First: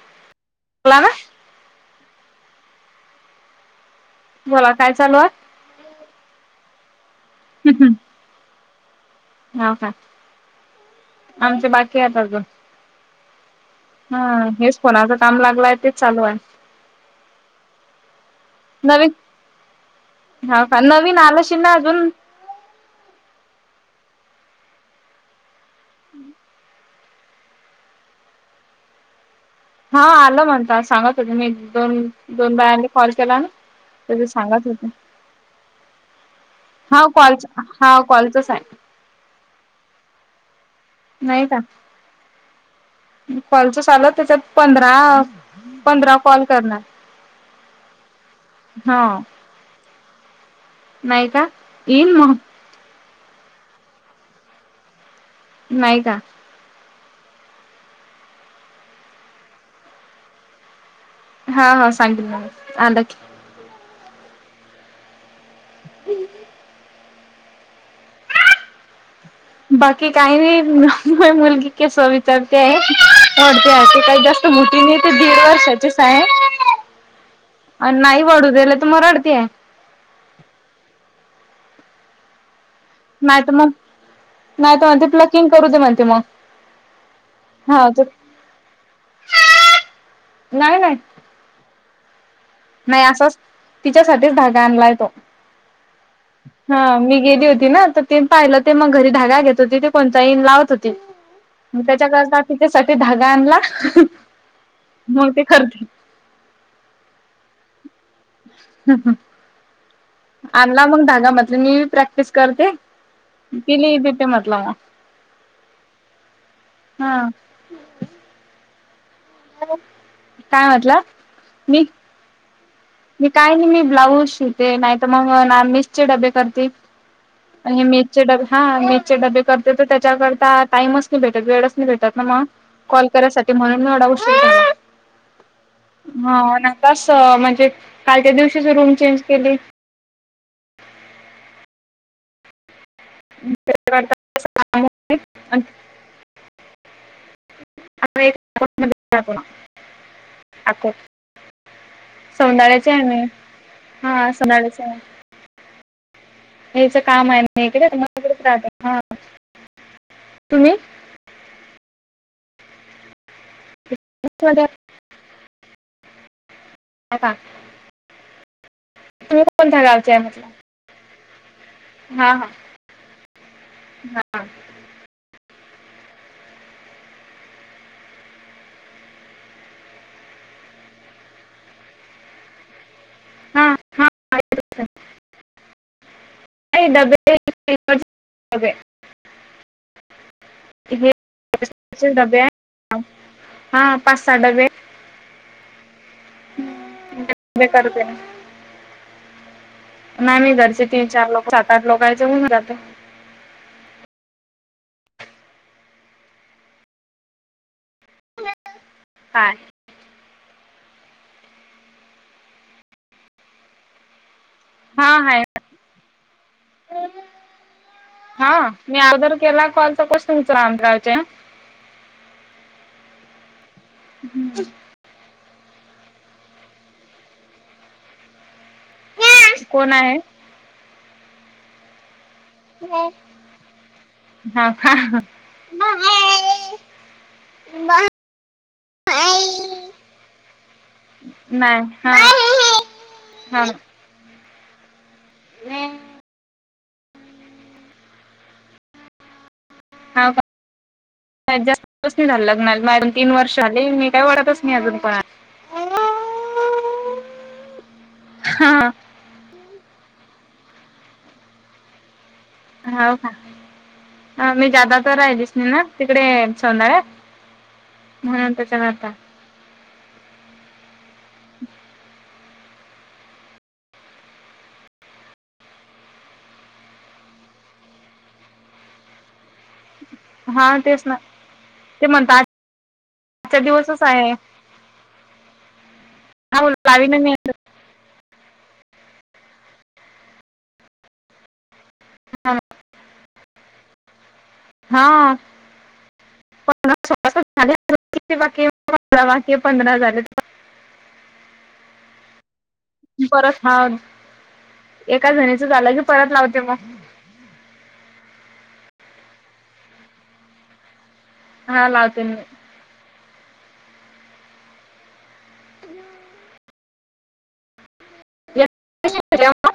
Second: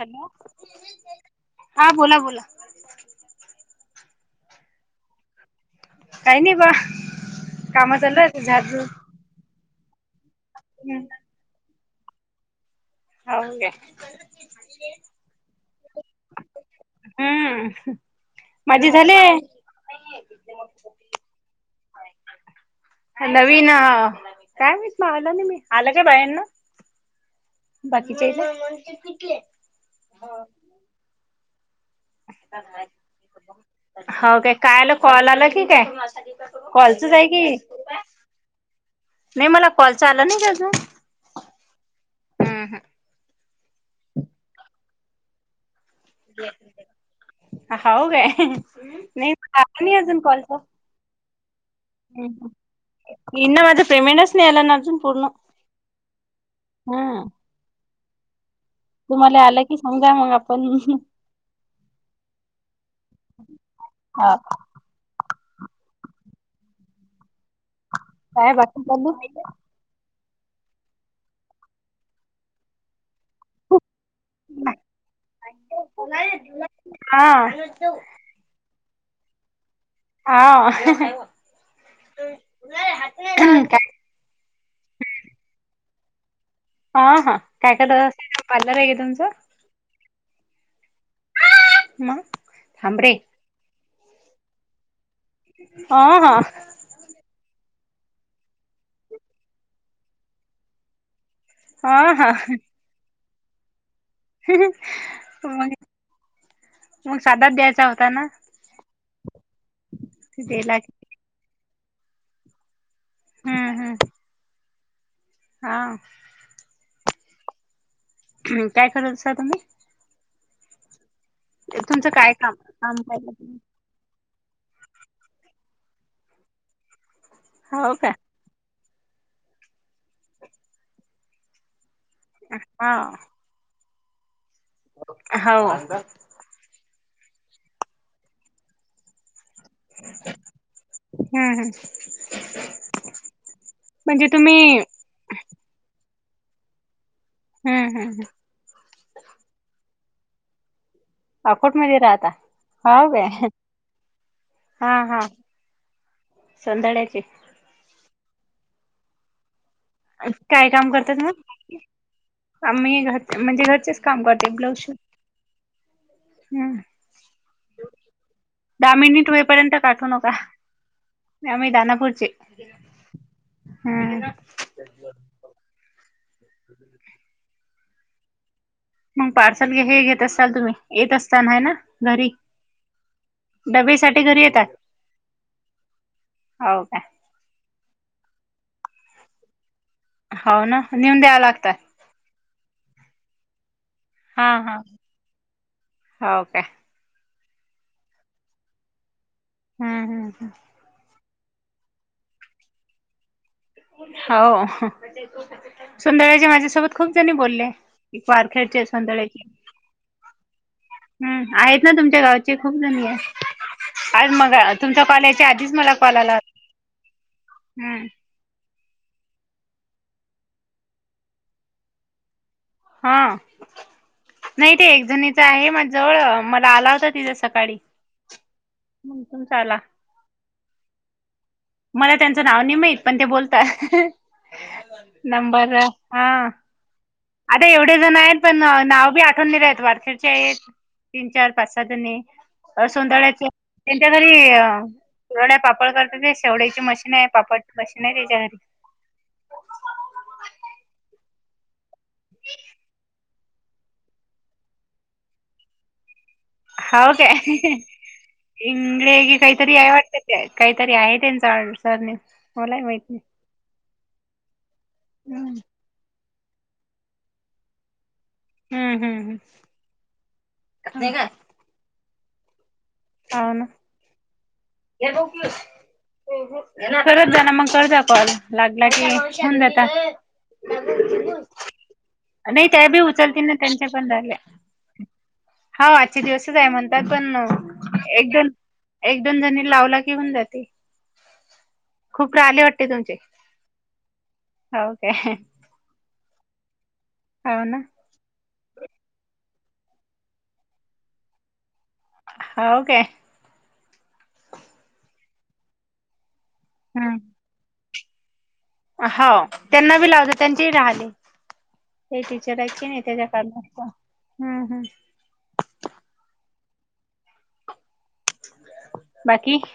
Hello बला ना हा बोला बोला. बोला काय चालू आहे? काही नाही बघा काम झालं आता झाडू ह्याव का? हम्म. आमचे बाकीय आता अजून. हो काय हा हेच फोनाच काम लागलंय, तेच चालू आहे. हम्म माझे नवीन झाले हा का? नवीन आलं नशील ना अजून? नवीन काय माहित मावला नाही मी, आलं काय बायांनो? बाकीचे हायती. हा आलं म्हणता सांगा तुम्ही मी दोन दोन बायांनी कॉल केला ना? तरी हो काय? सांगत काय होते आलं कॉल आला की काय? हा कॉलचच आहे की कॉलच, हा कॉलचच आहे. नाही मला कॉलच आलं नाही ग अजून. नाही हम्म हम्म काय कॉलच चालू त्याच्यात पंधरा. पंधरा कॉल करणार. हाव काय, हा नाही आला नाही अजून कॉल तर. नाही का? येईल म. येईल ना माझं पेमेंट अजून आलं नाही पूर्ण. नाही का? हम्म. तुम्हाले आलं की सांगा मग आपण हा हा सांगीन म्हणे आलं की. आ. [unintelligible] काय [unintelligible] बाकी काही [unintelligible] मुलगी केसवा विचारते आहे, ओढते आहे ते काही जास्त तो मोठी आहे ती दीड वर्षाचीच हाय. हा आणि नाही पडू दिले तर मग रडते. हाव. [unintelligible] नाही तर मग, नाही तर म्हणते प्लकिंग करू दे म्हणते मग. हां हां काय हा करत असता, पार्लर आहे का तुमचं? नाही नाही. मग. नाही थांबरे असाच तिच्यासाठीच धागा आणलाय तो. आं हा. हा मी गेली होती ना, तर ते पाहिलं ते मग घरी धागा घेत होती, ते कोणचा ईन लावत होतीत. मग हा हा त्याच्या [unintelligible] तिच्यासाठी धागा आणला. [unintelligible] ते मग करते मग साधाच द्यायचा होत दिला आणला की मग धागा म्हटलं मी बी प्रॅक्टिस करते. हम्म तिले दिते म्हंटलं. हाऊ. हा. काय करत असता तुम्ही? काय म्हटला? मी चं काय काम. मी काय नाही, मी ब्लाऊज शिवते. नाहीत मग नॉनव्हेजचे डबे करते. आणि हे हो का मेसेज डबे हा मेसेज डबे करते तर त्याच्याकरता टाइमच नाही भेटत, वेळच नाही भेटत. त्यातनं मग हा कॉल करायसाठी म्हणून एवढा उशीर झाला, हो हम्म हा हो ना तसं म्हणजे कालच्या दिवशीच रूम चेंज केली. हां हां. हं ते म्हणजे तुम्ही हम्म हम्म [unintelligible] अको, अकोट मध्ये राहता सौंदाळ्याचे आहे हो मी. काय हा असंणारच हा हाय, हा याच सोंदड्याचे काम आहे ना इकडे मग तिकडेच राहत. काय काम करतात मग? आम्ही घर म्हणजे घरचेच. काम करते ब्लाउज शिव, हं हं. या का. दहा मिनिट होईपर्यंत काठू गावचे आहे नका, म्हटलं [unintelligible] पुढची हा हा. हं. ह मग पार्सल हे घेत असाल तुम्ही, येत असताना आहे ना घरी. हा हा डबेसाठी घरी येतात. हो नाही काय डबे, [unintelligible] डबे आहे. हाव ना नेऊन द्याव लागता. असे डबे हाव, हा पाच सहा हा डबे हा हो काय. जे करते मी हम्म नाय हम्म मी दर्शित तीन चार लोकं [unintelligible] लोकयचे होऊन जातं. हाव. सोंदळ्याची माझ्यासोबत खूप जणी बोलले पारखेडचे, सोंदळ्याची. काय हम्म आहेत ना तुमच्या गावचे खूप जणी आहे आज मंगळा तुमचा हा कॉल आहे यायच्या आधीच, मला कॉल आला होता. हंम. हा मी अगोदर केला कॉल तर कसं तुमचा. [unintelligible] हा नाही ते एक जणी च्या म जवळ मला आला होता तिजा सकाळी मंग तुमचा आला. कोण आहे मला त्यांचं नाव नाही माहीत पण ते बोलताय. हा का नंबर हा. आता एवढे जण आहेत पण नाव बी आठवून नाही राहित वारकडचे आहेत. तीन चार पाच नाही सहा जनी हा अ सोंदळ्याचे. हा [inaudible] त्याच्या घरी कुरूड्या पापड करते ते शेवड्याची मशीन आहे पापड मशीन आहे त्याच्या घरी. हा व का? जास्त स नाही झालं लग्नाला तीन वर्ष झाले. मी काही वाढतच नाही. अजून कोणाला? [unintelligible] हाव काय हा इंगळे गी काहीतरी आहे वाटतं ते काहीतरी आहे त्यांचा सरनेम मला बी माहती नाही. आम्ही जादा तर राहिलीस हम्म नाही ना तिकडे सोंदळ्या म्हणून त्याच्यान आता नाही का. हाव. ना. [unintelligible] करत जा ना मंग करता कॉल लागला की होेऊन जाता. हा तेच ना ते म्हणतात नाही त्या बी उचलतील ना आजचा त्यांच्या दिवसच पण आहे राहिल्या. हाव आजचे दिवसच हा आहे म्हणतात लावी नाही पण एक-दोन, एक-दोन जणी लावला की होऊन जाते. खूप काहिले वाटते तुमचे हावू का? हा [unintelligible] हाव ना [unintelligible] हाव काय परत, हा एका जणीच झालं. की परत लावते मग, हां. हाव त्यांना बी लावते त्यांचे ही राहले हा ते लावते मी टीचर आहे की नाही त्याच्या त्याच्या कॉल लागतो हम्म हम्म. येते बाकी जेव्हा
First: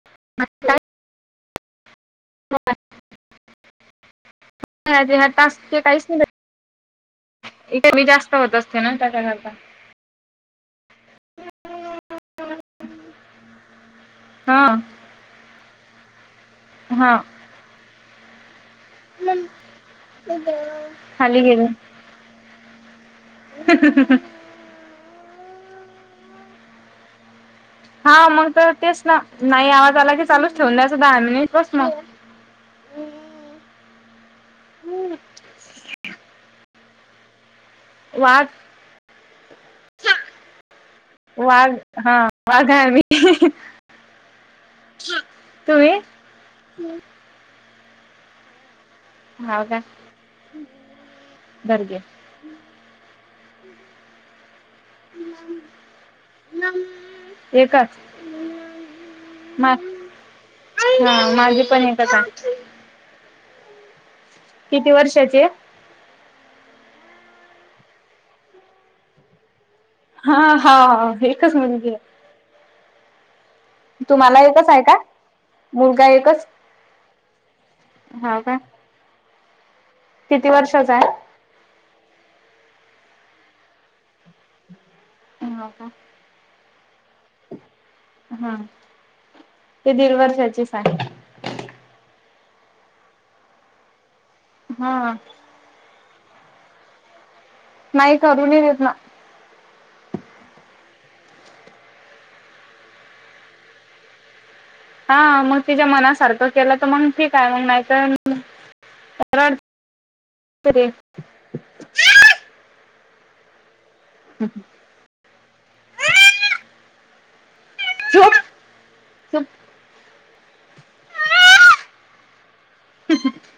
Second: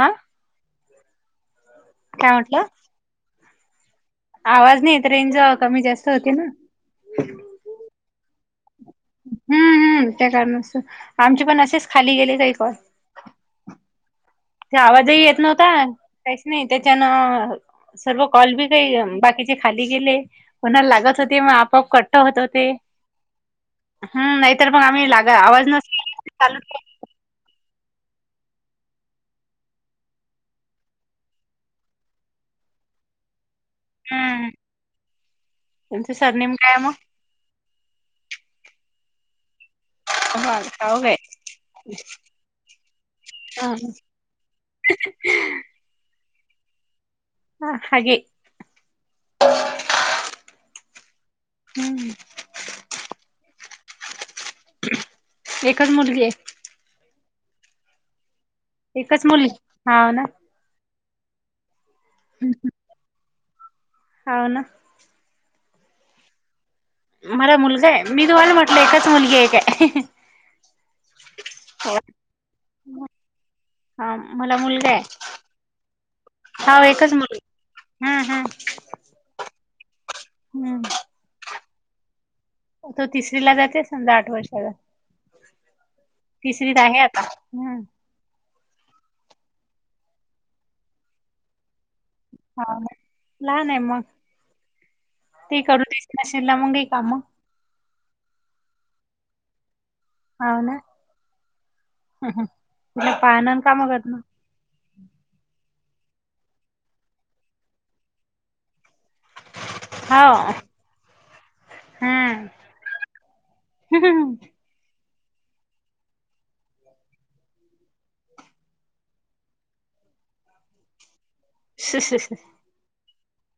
आं [unintelligible] काय म्हटलं? आवाज नाही येत राहते, ह्या रेंज वा टास्कचे कमी जास्त होते ना. कमी जास्त होत असते ना त्याच्याकरता. हम्म हम्म त्या कारणास आमचे पण असेच खाली गेले काही कॉल. हा ते आवाजही येत नव्हता. काहीच नाही हा त्याच्यानं. सर्व कॉल बी काही बाकीचे खाली गेले. कोणा लागत होती खाली मग आपोआप कट्ट होत होते. ह ह ह ह तर मग, आम्ही लागा. आवाज नसलं चालूच. [unintelligible] हा मंग तर तेच ना नाही आवाज आला की चालूच ठेवून द्यायचं दहा मिनिट बस म. हम्म त्याचं सरनेेम काय मग? वात [unintelligible] मग ठाऊक आहे वाघ हा वाघ आहे आम्ही. चल तुम्ही आ हा घे हाव का गरगे. हम्म एकच मुलगी आहे. एकच एकच मुल मा हाव ना. हा माझी पण एक [unintelligible] हाव ना. किती वर्षाची आहे? मला मुलगा आहे मी तुम्हाला म्हटलं एकाच मुलगी आहे काय. हा हा एकच मुलगी आहे. हा तुम्हाला मला एकच हाय मुलगा का आहे मुलगा एकच. हा एकच मुलगा हा हाव हा का किती हम्म वर्षचा आहे? तो तिसरी ला जाते समजा आठ वर्षाचा आहे. हो का? तिसरीत आहे आता हम्म. हा ते दीड वर्षाचीच हाय. हाव ना लहान आहे मग. हां. ते करू देत नशील ना मग काही कामं. नाई करू नी देत ना. हाव ना तिला पाहनं अन कामं करनं. हा मग तिच्या मनासारखं केला त मंग ठीक हाय मंग नाही तर रडते हा ते. हम्म. झोप [unintelligible] [inaudible]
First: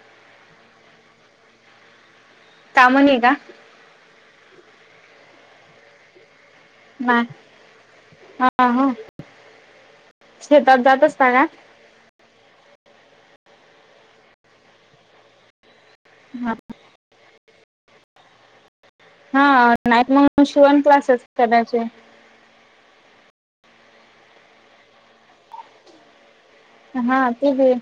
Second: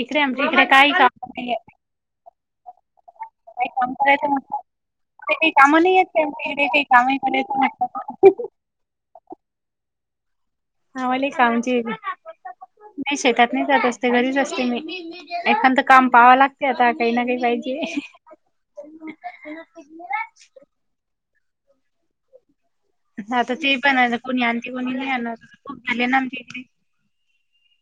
इकडे आमच्या इकडे काही काम नाहीये. कामं नी काही काम करायचं म्हटलं [unintelligible] कामं नाही आहेत. [unintelligible] हा म्हटलं हा शेतात जात असता का? ते ब नाही शेतात नाही जात असते घरीच असते मी. एखंद काम पाव हा लागते आता काही ना काही पाहिजे. हा नाहीत मंग शिवण क्लासेस करायचे. हा तर ते पण आहे आता कोणी आणतील कोणी नाय आणणार. [unintelligible] हा ते बी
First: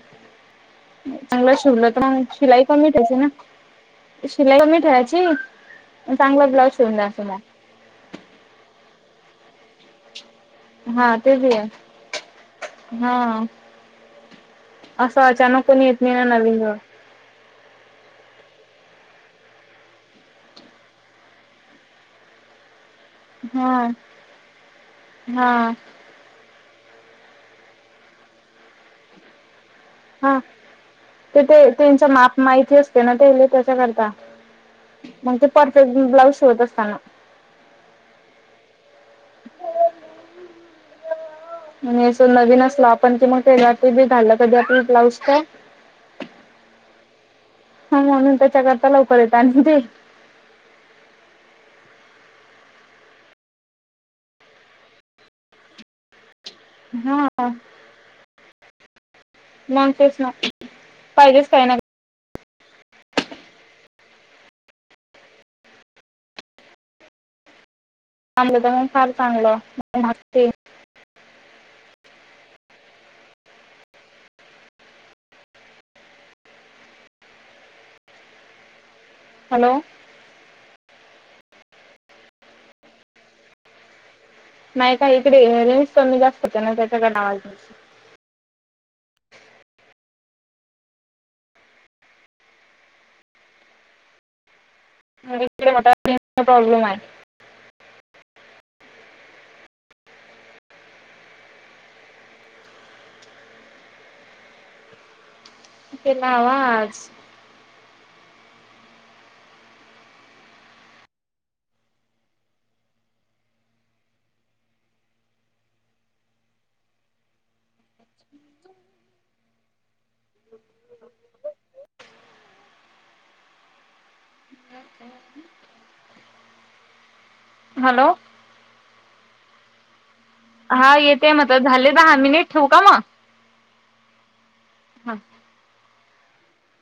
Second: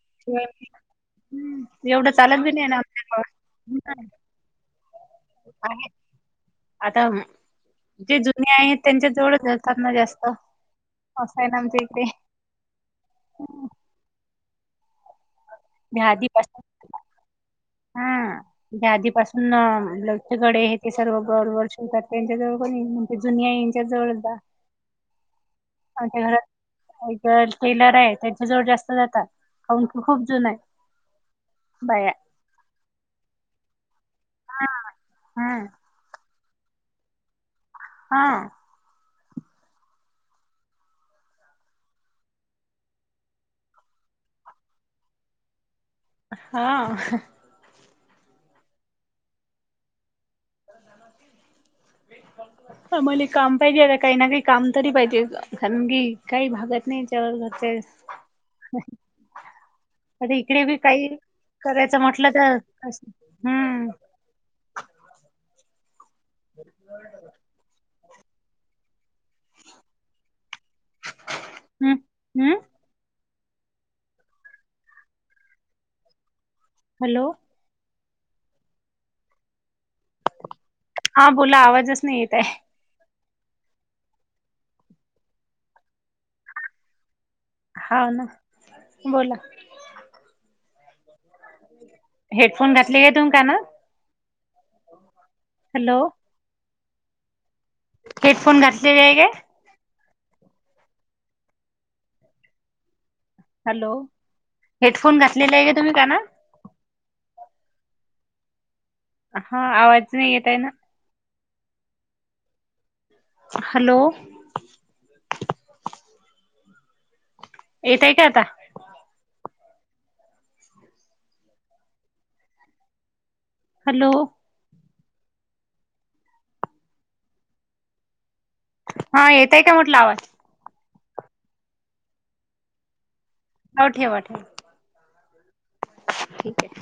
चांगलं शिवलं तर एवढं मंग चालत बी शिलाई नाही ना कमी आमच्या ठेवशीन ना. गावात शिलाई कमी ठेवायची आहे आणि चांगलं ब्लाऊज शिवून आता द्याच मग. जे जुने हायत त्यांच्या जवळच देतात ना जास्त. हा ते असं बी ना आहे आमच्या इकडे हा असं अचानक कोणी येत मी नाही ना आदी नवीन पासनं. जवळ [inaudible] [inaudible] ह्या आदीपासून ब्लाऊजचे गळे हे ते सर्व बरोबर शिवतात त्यांच्या जवळ पण हे हा हा. आमच्या घरा [unintelligible] टेलर हाय त्यांच्या जवळ जास्त जाता. हा ते ते त्यांच्या बाया माप माहिती असते ना ते त्याले कसं करता हा मग ते हा परफेक्ट ब ब्लाउज शिवत असता ना हा. मग अस नवीन असलं आपण की मग [unintelligible] घाललं कधी आपली ब्लाउज का हां. हा म्हणून त्याच्याकरता लवकर येता आणि ते आमाले काम पाहिजे. आता काही ना काही काम तरी पाहिजे. कारण की काही भागत नाही हा चल घरचे मग तेच ना. अर इकडे बी काही पाहिजेच काही ना कराय [unintelligible] म्हटलं तर असं हम्म. [unintelligible] चांगलं तर मग फार चांगलं [unintelligible] हम्म. अं? हॅलो. हॅलो. हा बोला आवाजच नाही येत आहे. नाही का इकडे रेंज कमी जास्त होते ना त्याच्याकडन आवाज नाही. हा ना बोला. हेडफोन घातले ना तु कानात? [unintelligible] हॅलो प्रॉब्लेम हाय. हेडफोन घातलेले आहे काय? हॅलो. हेडफोन घातलेले आहे का तुम्ही कानात? केला आवाज हा आवाज नाही येत आहे ना. हॅलो. येतय का आता? हॅलो. [inaudible] हॅलो. हा येतय का म्हटलं आवाज? हा येतेय मग आता झाले दहा मिनिट. ठेवू का मग? हो ठेवा ठेवा. हा. ठीक आहे.